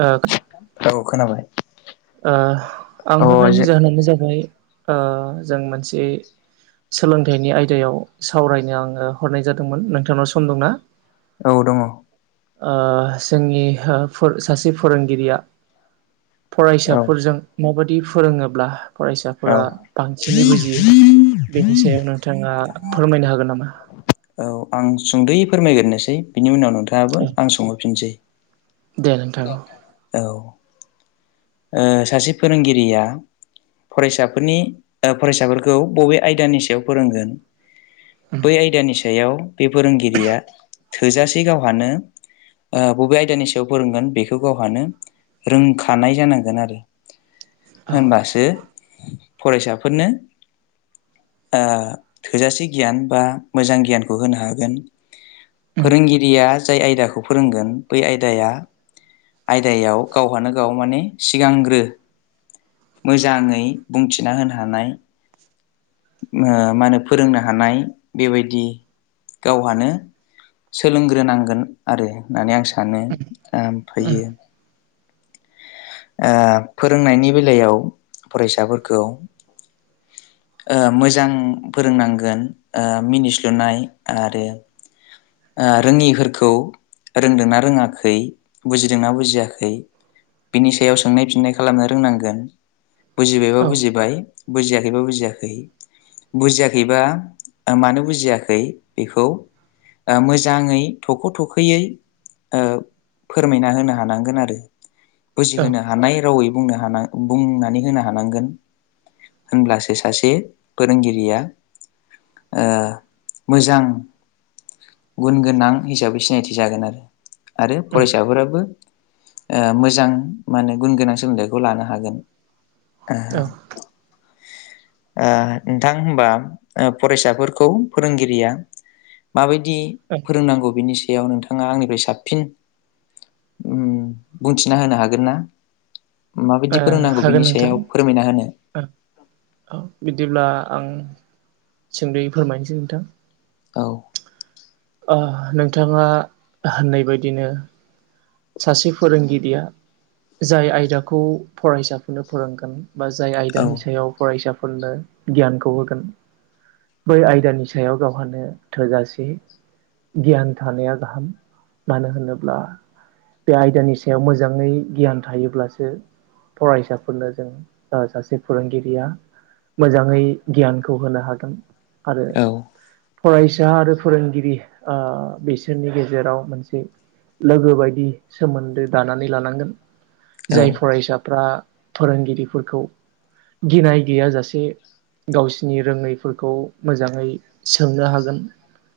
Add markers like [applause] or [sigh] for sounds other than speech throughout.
ओ औ खोनााबाय। ओ आं हरनायनि जाहोनानो जाबाय ओ जों मोनसे सोलोंथाइनि आयदायाव सावरायनो आङो हरनाय जादोंमोन नोंथांनाव सम दंना? औ दङ औ ओ जोंनि ओ फोर सासे फोरोंगिरिया फरायसाफोरजों माबायदि फोरोङोब्ला। औ फरायसाफोरा बांसिनै बुजियो बेनि सायाव नोंथाङा फोरमायनो हागोन नामा? औ आं सुंदै फोरमायग्रोसै बिनि उनाव नोंथाङाबो औ आं सोंहरफिनसै। दे नोंथां औ [unintelligible] औ ओ सासे फोरोंगिरिया। फरायसाफोरनि फरायसाफोरखौ बबे आयदानि सायाव फोरोंगोन। बै आयदानि सायाव बे फोरोंगिरिया थोजासे गावहानो। बबे आयदानि सायाव फोरोंगोन बेखौ गावहानो रोंखानाय जानांगोन। औ होनबासो फरायसाफोरनो थोजासे गियान बा मोजां गियानखौ होनो हागोन। उम फोरोंगिरिया जाय आयदाखौ फोरोंगोन बै आयदाया आयदायाव गावहानो गाव माने सिगांग्रो मोजाङै बुंथिना होनो हानाय ओ मा होनो फोरोंनो हानाय बेबायदि गावहानो सोलोंग्रोनांगोन आरो होननानै आं सानो ओम उम फायो। ओ फोरोंनायनि बेलायाव फरायसाफोरखौ मोजां फोरोंनांगोन मिनिस्लुनाय आरो ओ रोङिफोरखौ रोंदोंना रोङाखै बुजिदोंना बुजियाखै बिनि सायाव सोंनाय फिननाय खालामनो रोंनांगोन बुजिबायबा औ बुजिबाय बुजियाखैबा बुजियाखै। बुजियाखैबा मानो बुजियाखै बेखौ ओ मोजाङै थख' थखैयै ओ फोरमायना होनो हानांगोन आरो। होनो हानाय रावै बुंनो हानाय बुंनानै होनो हानांगोन। होनब्लासो सासे फोरोंगिरिया ओ मोजां गुन गोनां हिसाबै सिनायथि जागोन आरो आरो उम औ फरायसाफोराबो ओ मोजां मा होने गुन गोनां सोलोंथाइखौ लानो हागोन। औ नोंथां होनबा फरायसाफोरखौ फोरोंगिरिया माबायदि दि फोरोंनांगौ बिनि बेयाव नोंथाङा आंनिफ्राय साबसिन ओम बुंथिना होनो हागोन ना? ओ माबायदि फोरोंनांगौ हागोन बिनि नोंथां सायाव फोरमायना होनो। औ बिदिब्ला आं सोमोन्दै फोरमायनोसै नोंथां। औ। ओ नोंथाङा होननाय बायदिनो सासे फोरोंगिरिया जाय आयदाखौ फरायसाफोरनो फोरोंगोन बा जाय औ आयदानि सायाव फरायसाफोरनो गियानखौ होगोन। बै आयदानि सायाव गावहानो थोजासे गियान थानाया गाहाम मानो होनोब्ला बे आयदानि सायाव मोजाङै गियान थायोब्लासो फरायसाफोरनो जों सासे फोरोंगिरिया मोजाङै गियानखौ होनो हागोन आरो औ फरायसा आरो फोरोंगिरि ओ बिसोरनि गेजेराव मोनसे लोगो बायदि सोमोन्दो दानानै लानांगोन औ जाय फरायसाफ्रा फोरोंगिरिफोरखौ गिनाय गैयाजासे गावसिनि रोङैफोरखौ मोजाङै सोंनो हागोन।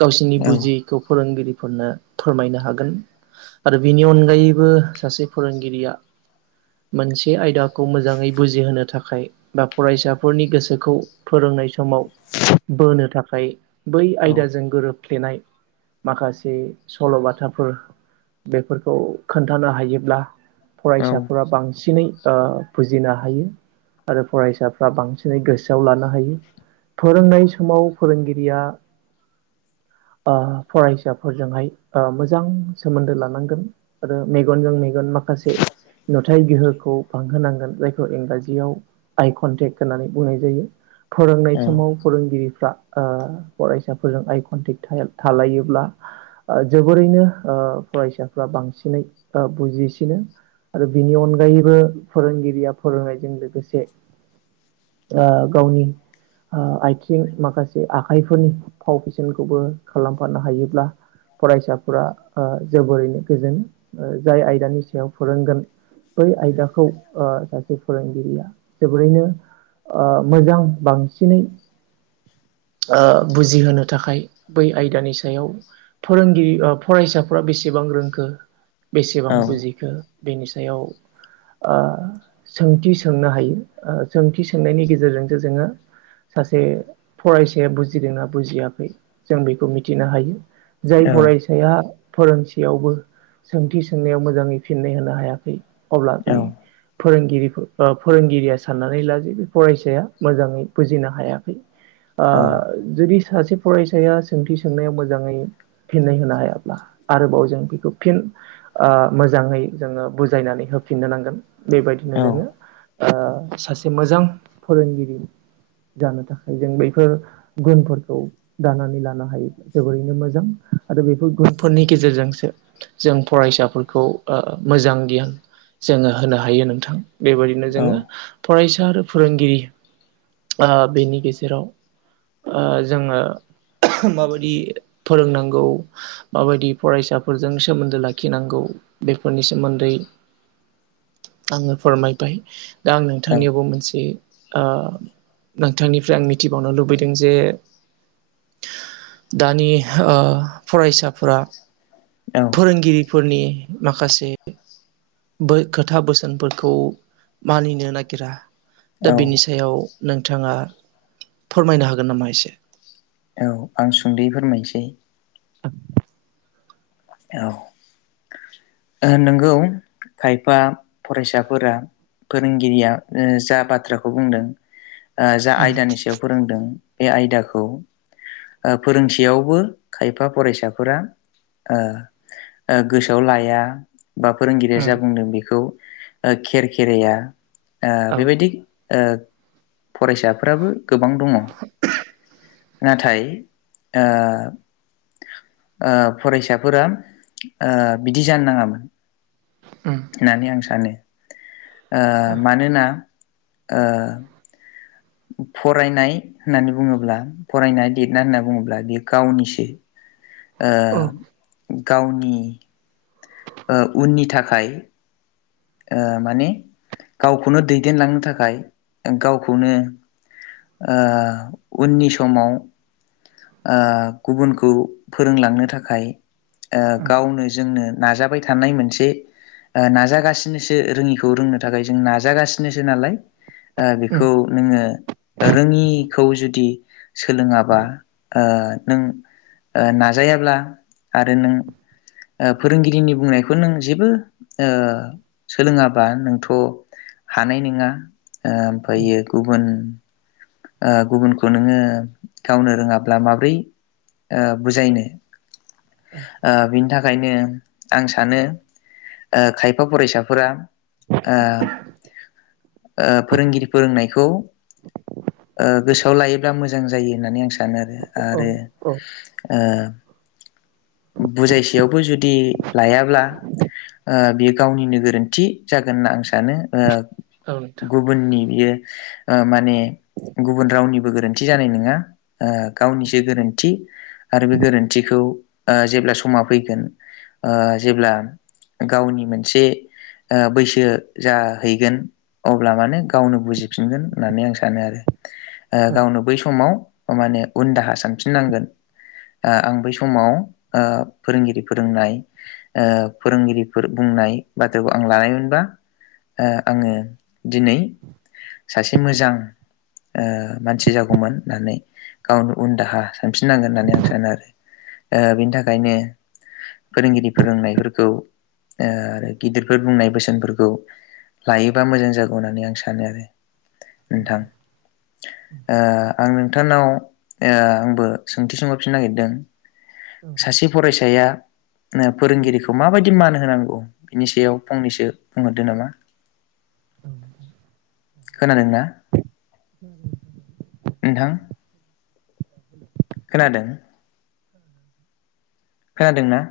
गावसोरनि बुजिखौ फोरोंगिरिफोरनो फोरमायनो हागोन। आरो बिनि अनगायैबो सासे फोरोंगिरिया मोनसे आयदाखौ मोजाङै बुजिहोनो थाखाय बा फरायसाफोरनि गोसोखौ फोरोंनाय समाव बोनो थाखाय बै औ आयदाजों गोरोबफ्लेनाय माखासे सल'बाथाफोर बेफोरखौ खोन्थानो हायोब्ला औ फरायसाफोरा बांसिनै ओ बुजिनो हायो आरो फरायसाफ्रा बांसिनै गोसोआव लानो हायो। फोरोंनाय समाव फोरोंगिरिया ओ फरायसाफोरजोंहाय ओ मोजां सोमोन्दो ला गोन आरो मेगनजों मेगन माखासे नुथाय गोहोखौ बांहोनांगोन जायखौ इंराजियाव आइ कनटेक्ट होननानै बुंनाय जायो। फोरोंनाय औ समाव फोरोंगिरि फोरा फरायसाफोरजों आइ कनटेक्ट थालायोब्ला जोबोरैनो ओ फरायसाफ्रा बांसिनै ओ बुजिसिनो आरो बिनि अनगायैबो फोरोंगिरिया फोरोंनायजों लोगोसे। ओ गावनि ओ आयथिं माखासे आखाइफोरनि फाव फेसेनखौबो खालामफानो हायोब्ला। फरायसाफोरा ओ जोबोरैनो गोजोनो जाय आयदानि सायाव फोरोंगोन। बै आयदाखौ ओ सासे फोरोंगिरिया जोबोरैनो ओ मोजां बांसिनै ओ बुजिहोनो थाखाय बै आयदानि सायाव फोरोंगिरि ओ फरायसाफ्रा बेसेबां रोंखो बेसेबां बुजिखो। बेनि सायाव। ओ सोंथि सोंनो हायो ओ सोंथि सोंनायनि गेजेरजोंसो जोङो सासे फरायसाया बुजिदोंना बुजियाखै जों बेखौ मिथिनो हायो। जाय औ फरायसाया फोरोंसेयावबो सोंथि सोंनायाव मोजाङै फिननाय होनो हायाखै अब्ला बे फोरोंगिरिफोर ओ फोरोंगिरिया साननानै ला जे बे फरायसाया मोजाङै बुजिनो हायाखै। आ जुदि सासे फरायसाया सोंथि सोंनायाव मोजाङै फिन्नाय होनो हायाब्ला आरोबाव जों बेखौ फिन ओ मोजाङै जोङो बुजायनानै होफिननो नांगोन बेबायदिनो जोङो ओ सासे मोजां फोरोंगिरि जानो थाखाय जों बेफोर गुनफोरखौ दानानै लानो हायो जोबोरैनो मोजां आरो बेफोर गुनफोरनि गेजेरजोंसो जों फरायसाफोरखौ ओ मोजां गियान जोङो होनो हायो नोंथां बेबायदिनो जोङो फरायसा आरो फोरोंगिरि ओ बेनि गेजेराव ओ जोङो माबायदि फोरोंनांगौ माबायदि फरायसाफोरजों सोमोन्दो लाखिनांगौ बेफोरनि सोमोन्दै आङो फोरमायबाय दा आं नोंथांनियावबो मोनसे ओ नोंथांनिफ्राय आं मिथिबावनो लुबैदों जे दानि ओ फरायसाफोरा औ फोरोंगिरि फोरनि माखासे बो खोथा बोसोनफोरखौ मानिनो नागिरा दा औ बिनि सायाव नोंथाङा फोरमायनो हागोन नामा एसे औ आं सुंदयै फोरमायसै औ नोंगौ खायफा फरायसाफोरा फोरोंगिरिया ओ जा बाथ्राखौ बुंदों ओ जा उम आयदानि सायाव फोरोंदों बे आयदाखौ ओ फोरोंसेयावबो खायफा फरायसाफोरा ओ ओ गोसोआव लाया बा फोरोंगिरिया उम जा बुंदों बेखौ ओ खेर खेराया ओ औ बेबायदि ओ फरायसाफोराबो गोबां दङ नाथाय ओ ओ फरायसाफोरा ओ बिदि जानो नाङामोन उम होननानै आं सानो ओ औ मानोना ओ फरायनाय होननानै बुङोब्ला फरायनाय लिरनाय होननानै बुङोब्ला बियो गावनिसो ओ औ गावनि ओ उननि थाखाय ओ माने गावखौनो दैदेनलांनो थाखाय गावखौनो ओ उननि समाव ओ गुबुनखौ फोरोंलांनो थाखाय ओ गावनो जोंनो नाजाबाय थानाय मोनसे ओ नाजागासिनोसो रोङिखौ रोंनो थाखाय जों नाजागासिनोसो नालाय ओ उम बेखौ नोङो रोङिखौ जुदि सोलोङाबा ओ नों ओ नाजायाब्ला आरो नों ओ फोरोंगिरिनि बुंनायखौ नों जेबो ओ सोलोङाबा नोंथ' हानाय नोङा उम ओमफायो गुबुन ओ गुबुनखौ नोङो गावनो रोङाब्ला माब्रै ओ बुजायनो औ ओ बिनि थाखायनो आं सानो ओ खायफा फरायसाफोरा ओ ओ फोरोंगिरि फोरोंनायखौ ओ गोसोआव लायोब्ला मोजां जायो होननानै आं सानो औ आरो औ ओ बुजायसेयावबो जुदि लायाब्ला ओ बियो गावनिनो गोरोन्थि जागोन होनना आं सानो ओ औ नोंथां गुबुननि बियो ओ माने गुबुन रावनिबो गोरोन्थि जानाय नोङा ओ गावनिसो गोरोन्थि आरो बे गोरोन्थिखौ ओ ओ जेब्ला समा फैगोन ओ जेब्ला गावनि मोनसे ओ बैसो जाहैगोन अब्ला माने गावनो बुजिफिनगोन होननानै आं सानो आरो ओ औ गावनो बै समाव माने उन दाहा सानफिननांगोन ओ आं बै समाव ओ फोरोंगिरि फोरोंनाय ओ फोरोंगिरिफोर बुं नाय बाथ्राखौ आं लानायमोनबा ओ आङो दिनै सासे मोजां ओ मानसि जागौमोन होननानै गावनो उन दाहा सानफिननांगोन होननानै आं सानो आरो ओ बेनि थाखायनो फोरोंगिरि फोरोंनायफोरखौ ओ आरो गिदिरफोर बुंनाय बोसोनफोरखौ लायोबा मोजां जागौ होननानै आं सानो आरो नोंथां ओ आं नोंथांनाव ओ ओ आंबो सोंथि सोंहरफिननो नागिरदों सासे फरायसाया फोरोंगिरिखौ माबायदि मान होनांगौ बिनि सायाव फंनैसो बुंहरदो नामा [inaudible] खोनादोंना? ज [inaudible] नोंथां खोनादों? खोनादों ना?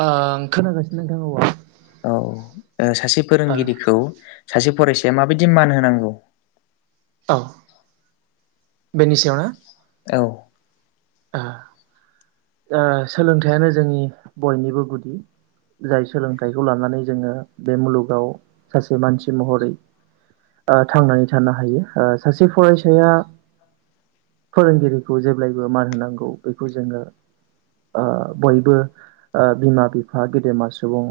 ओं खोनागासिनो नोंथां [unintelligible] औ ओ सासे औ फोरोंगिरिखौ सासे फरायसा या माबायदि मान होनांगौ अ बेनि सायाव ना औ। ओ ओ सोलोंथाइयानो जोंनि बयनिबो गुदि। जाय सोलोंथाइखौ लानानै जोङो बे मुलुगाव सासे मानसि महरै ओ थांनानै थानो हायो ओ सासे फरायसाया फोरोंगिरिखौ जेब्लायबो मान होनांगौ बेखौ जोङो ओ बयबो ओ बिमा बिफा गेदेमा सुबुं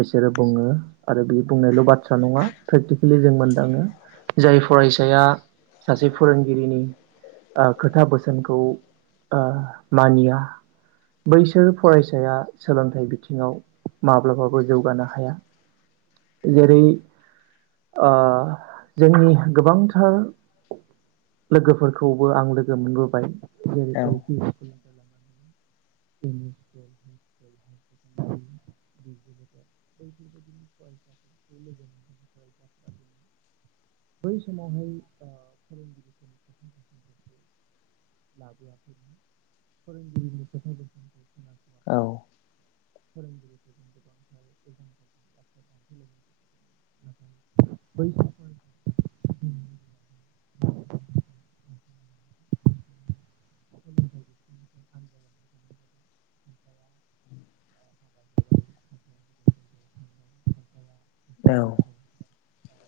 बिसोरो बुङो आरो बे बुंनायल' बाथ्रा नङा प्रेक्टिकेलि जों मोनदाङो जाय फरायसाया सासे फोरोंगिरिनि ओ खोथा बोसोनखौ ओ मानिया बैसोर फरायसाया सोलोंथाइ बिथिङाव माब्लाबाबो जौगानो हाया जेरै अ जोंनि गोबांथार लोगोफोरखौबो आं लोगो मोनबोबाय जेरै औ एल पि स्कुल [inaudible] [inaudible] बैफोरबादिनि फरायसाफोरखौ [inaudible] [inaudible] बै समावहाय फोरोंगिरिफोरनि [inaudible] [inaudible] [inaudible] लाबोवाखैमोन फोरोंगिरिनि [inaudible] [inaudible] [inaudible] औ। फोरोंगिरिफोरखौ गोबां [inaudible] [inaudible] [inaudible] [inaudible] [inaudible] [inaudible] [inaudible] गोनां जादों। खायफाया ओ हाबा जाबाय खायफाया गुबुन जायगायाव थांबाय खायफाया सासेया औ। मोनसे ओ खामला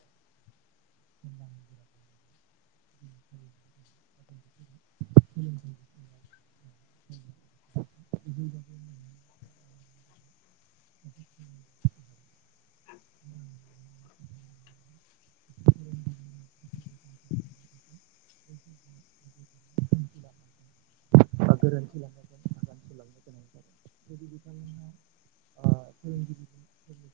[inaudible] [inaudible] [inaudible] [inaudible] [inaudible] गोरोन्थि लामाजों आगान सुरलांनो गोनां जादोंमोन। [unintelligible] बिथांमोनहा ओ फोरोंगिरिफोर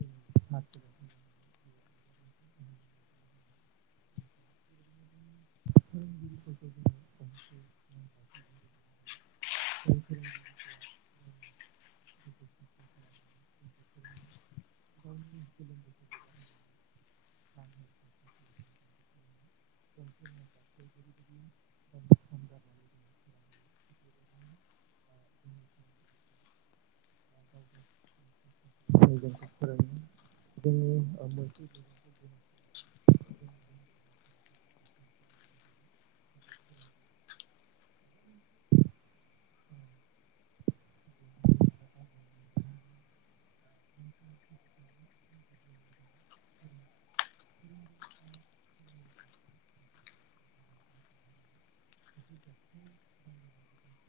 फोरोंगिरिफोरखौ फोरोंगिरिफोरखौ जोङो गंसे नेमखान्थिजों रुजुनो हायो जाय [inaudible] फोरोंगिरिफोरा गावनि जिउखौ खस्थ' खालामनानै [inaudible] जोंखौ फोरोङो गावनि गोलोम बोथोर [inaudible] [inaudible] जेरैबायदि गावनि सम गारनानै जोंनो फोरोङो थिग बेबायदिनो [inaudible] [inaudible] [inaudible] जों [inaudible] [inaudible]